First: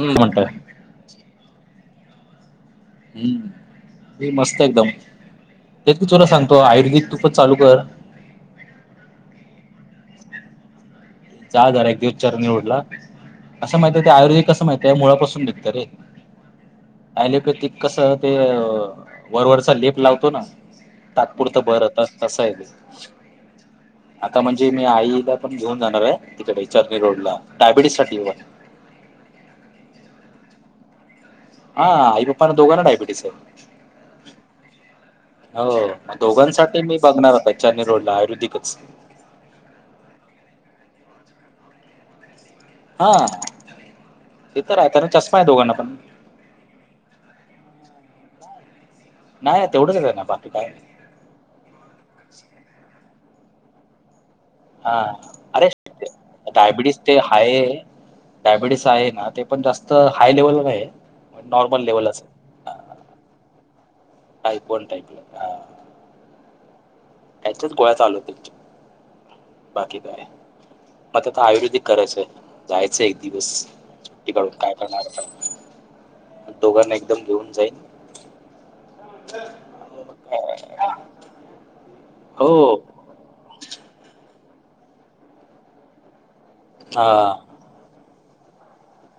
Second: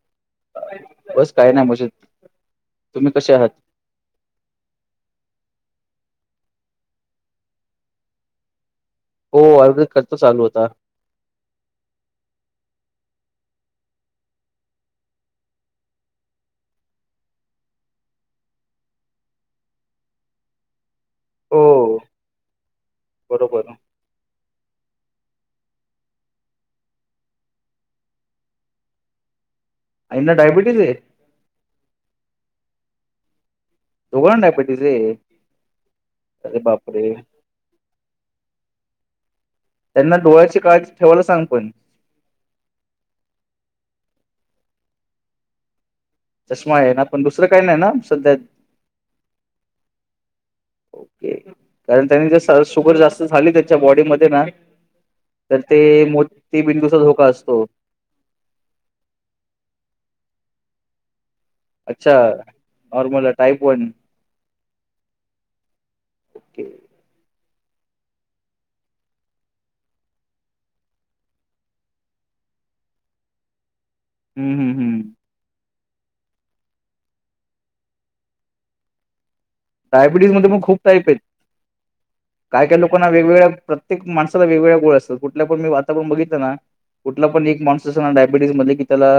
हम् म्हणटात. बस काही नाही म्हज हम्म मस्त एकदम त्यात क चुला सांगतो आयुर्वेिक तुपच चालू कर. हो आयुर्वेदिक खर्च चालू होता. च आजार एक दिवचार निवडला. असं माहित आहे ते आयर्वेदिक कं माहितय आहे मुळापासून बघत रे. आलेपैती कसं ते वरवरचा लेप लावतो ना. तात्पुरतं बरं हो होता तसं आहे. बरोबर आहे. आता म्हणजे मी आईला पण घेऊन जाणार आहे तिकडे चर्णी रोड ला डायबिटीस साठी. आणि ना डयबिटीस आहे. हा आई पप्पा न दोघा ना ायबिटस आहे. दुगण डयबिटीस आहे हो अरे दोघांसाठी मी बापरे! बघणार होता चेन रडला आयुर्वेदिकच त्यांना डोळ्याची काळजी ठेवायला सांग पण हा ते तर आहे त्या चष्मा आहे दोघांना पण, चष्मा आहे ना पण दुसरं काही नाही ना सध्या नाही तेवढंच ना बाकी काय ओके. कारण त्यांनी शुगर जास्त झाली त्याच्या बॉडीमध्ये ना. हा तर अरे ते मोती बिंदूचा डायबिटीस ते धोका हाय असतो. डायबिटीस आहे ना ते पण जास्त हाय लेवलवर नाही ये. अच्छा normal type one type one टईपला ह. त्याच गोळ्या चालू होतील. बाकी काय मग आता आयुर्वेदिक करायचंय जायचंय एक दिवस ून हम्म हम्म काय हम्म. करणार आप दोघांना एकदम घेऊन जाईन. डायबिटीज मध्ये मग खूप टाईप आहेत काय हो काय लोक पण वेगवेगळ्या प्रत्येक माणसाला वेगवेगळ्या गोळ्या असतात कुठल्या पण मी वातावरण बघितलं ना हा कुठला पण एक माणूस डायबिटीस मध्ये की त्याला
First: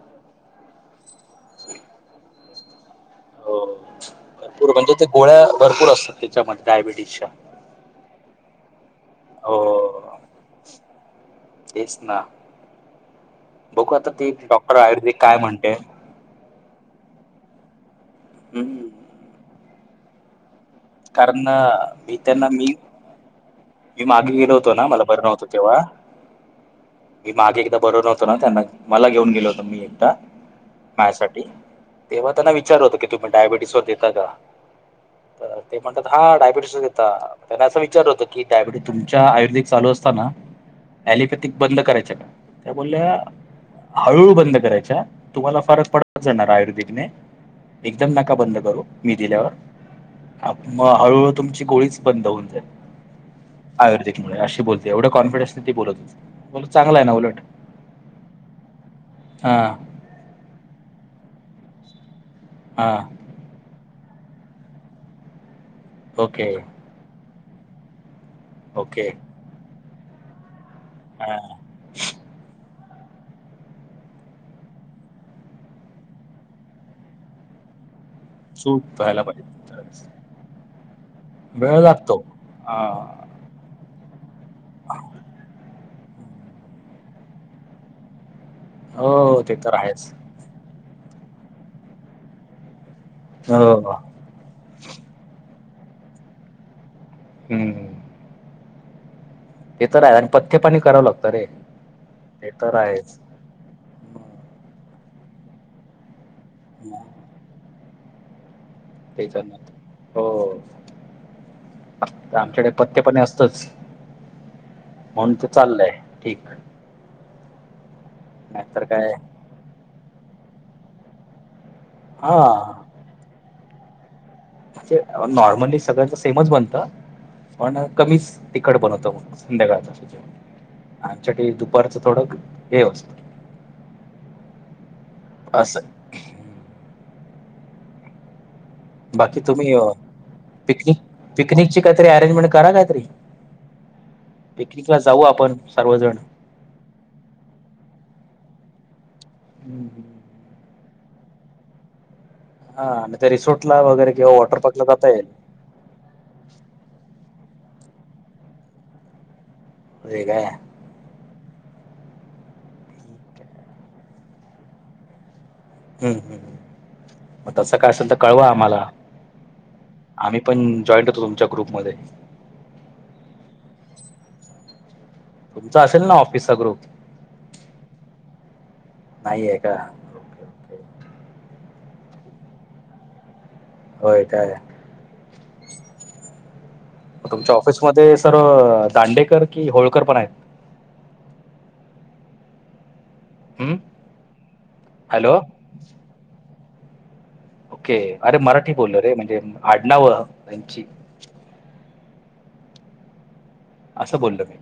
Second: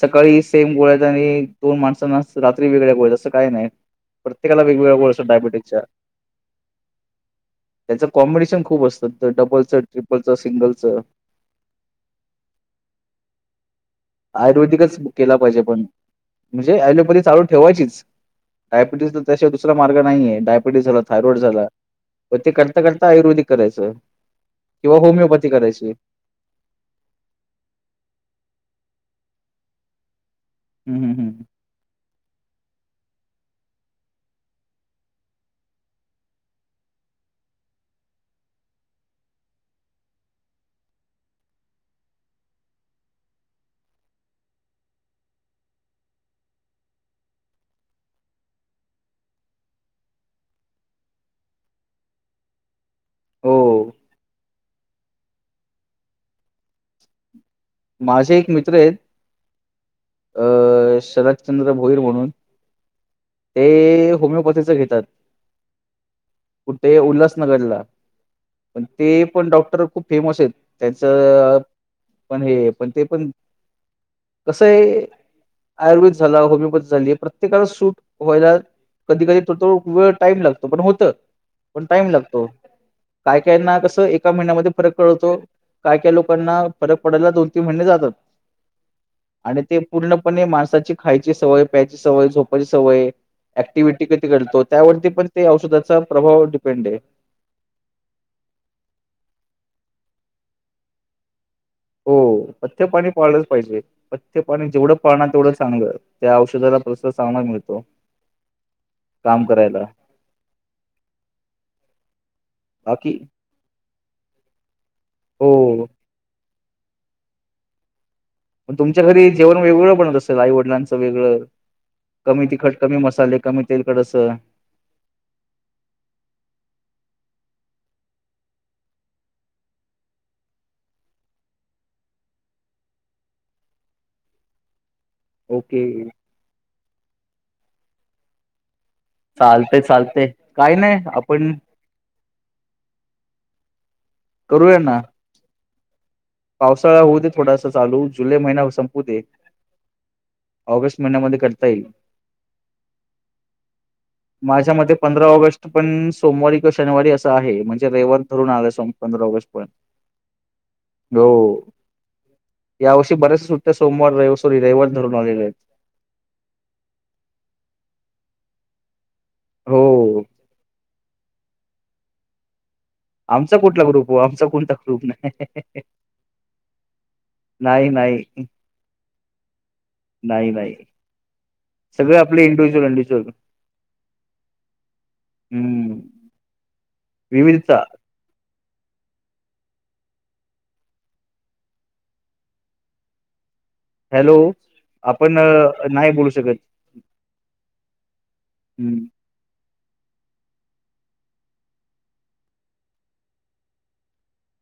सकाळी सेम गोळ्या आणि दोन माणसना तर रात वेगळ्या ग असं काही हो नाही. प्रत्येकाला भरपूर वेगवेगळ्या म्हणजे ते असतात गोळ्या डायबिटीजच्या भरपूर असतात त्याच्यामध्ये डायबिटीजच्या त्याचं कॉम्बिनेशन खूप असतं तर डबलचं ट्रिपलचं सिंगलचं तेस ना बघू आता ते डॉक्टर आयुर्वेदिकच आयुर्वेदिक केला काय पाहिजे म्हणते पण म्हणजे लिोपथ चाू ठेवायच हम्म डायबिटीज तर दुसरा मार्ग नाही आहे डाय डायबिटीस झाला, थायरॉईड कारण झाला मी त्यांना मी करता करता, आयुर्वेदिक करायचं मी मागे गेलो होतो ना मला बरं नव्हतं होमिओपॅथिक तेव्हा करायची. मी मागे एकदा बरोर नव्हतो ना त्यांना मला घेऊन गेलो होत मी एकदा हम्म हम्म हम्म मायासाठी तेव्हा त्यांना विचार होत की तुम्ही डायबेटीसवर देता का तर ते म्हणतात हा डायबिटीसच येतता त्याना असा विचार होतं, की डायबिटीस तुमच्या आयुर्वेदिक चाल असताना लिपॅथिक बदल करायच का त्या बोलल्या. हळूहळू बंद करायच्या तुम्हाला फारक पडत जाणार आयुर्वेदिकने एकदम नका बंद करू मी दिल्यावर आप मग हळूहळू तुमची गोळीच बंद होऊन जाईल हो आयुर्वेदिक मुळे अशी बोलते. तेवढं कॉन्फिडन्स ती बोलतच नाही. बरं चांगला आहे ना उलट माझे एक मित्र आहेत हा. अ शरदचंद्र भोईर म्हणून हां. ते होमिओपॅथीच घेतात. ओके. ते उल्हासनगरला पण ओके ते पण डॉक्टर खूप फेमस आहेत. त्यांच हा पण हे पण ते पण कसं आहे आयुर्वेद झाला होमिओपॅथी झाली प्रत्येकाला सूट व्हायला चूक व्हायला कधी कधी पाहिजे थोडथो तरच. वेळ टाईम लागतो पण होत. वेळ लागतो ह. काय कायना कसं एका महिन्यामध्ये फरक कळतो काय काय लोकांना फरक पडला दोन तीन महिने जातात हो आणि तर ते आहेच पूर्ण ण माणसाची खायची सवय प्यायची सवय झोपायची सवय हो ऍक्टिव्हटी तो त्यावरती पण ते औषधाचा प्रभाव डिपेंड आहे. हम्म ते तर आहे आणि पथ्य पाणी करावं लागतं रे. हो ते तर पथ्य पाणी आहेच पाळलंच पाहिजे पथ्य पाणी जेवढं पाळणार तेवढं चांगलं. त्या औषधाला प्रससा सामान मिळतो. तेच काम अनुत करायला. हो. आमच्याकडे बाकी पत्तेपणे असतंच. म्हणून ते हो चाललंय ठीक. पण नाहीतर तुमच्या काय घरी जेवण वेगळं बनवत असेल आई वडिलांचं वेगळं हा कमी तिखट कमी मसाले कमी तेलकड असं. नॉर्मली सगळ्यांच सेमच बनत. पण कमीच तिखट बनवतो संध्याकाळच जेवण आमच्याकडे दुपारचं थोडं हे असतं. असं ओके. बाकी तुम्ही चालतंय चालतंय. काही पिकनिक नाही आपण पिकनिकची काहीतरी अरेंजमेंट करा काहीतरी करूया पिकनिकला ना जाऊ आपण सर्वजण पावसाळा होऊ दे थोडासा चालू जुलै महिना संपू दे. हम्. ऑगस्ट महिन्यामध्ये करता येईल. हा आणि ते रिसोर्ट ला वगैरे किंवा वॉटर माझ्या पार्क ला मते जाता येईल. पंधरा ऑगस्ट पण सोमवारी किंवा शनिवारी असं आहे म्हणजे रविवार धरून आलं सप पंधरा ऑगस्ट पर्यंत होय काय? हो यावर्षी बऱ्याच सुटत्या सोमवार रविवार सॉरी रविवार धरून आलेल्या आहेत. हम् हम् मग तसं काय असेल तर कळवा आम्हाला हो आम्ही पण जॉईंट होतो तुमच्या ग्रुपमध्ये आमचा कुठला ग्रुप हो आमचा कोणता ग्रुप नाही. तुमचा असेल ना ऑफिसचा ग्रुप नाही नाही नाही आहे का? ओके नाही नाही ओके. सगळे आपले इंडिव्हज्युअल एंडिच्युअल होय काय? हम्म. तुमच्या विविधता ऑफिसमध्ये सर दांडेकर कि होळकर पण आहेत. हम्म. हॅलो आपण नाही बोलू शकत. ओके अरे मराठी हम्म. बोलो रे म्हणजे आडनांव यांची असं बोलो मी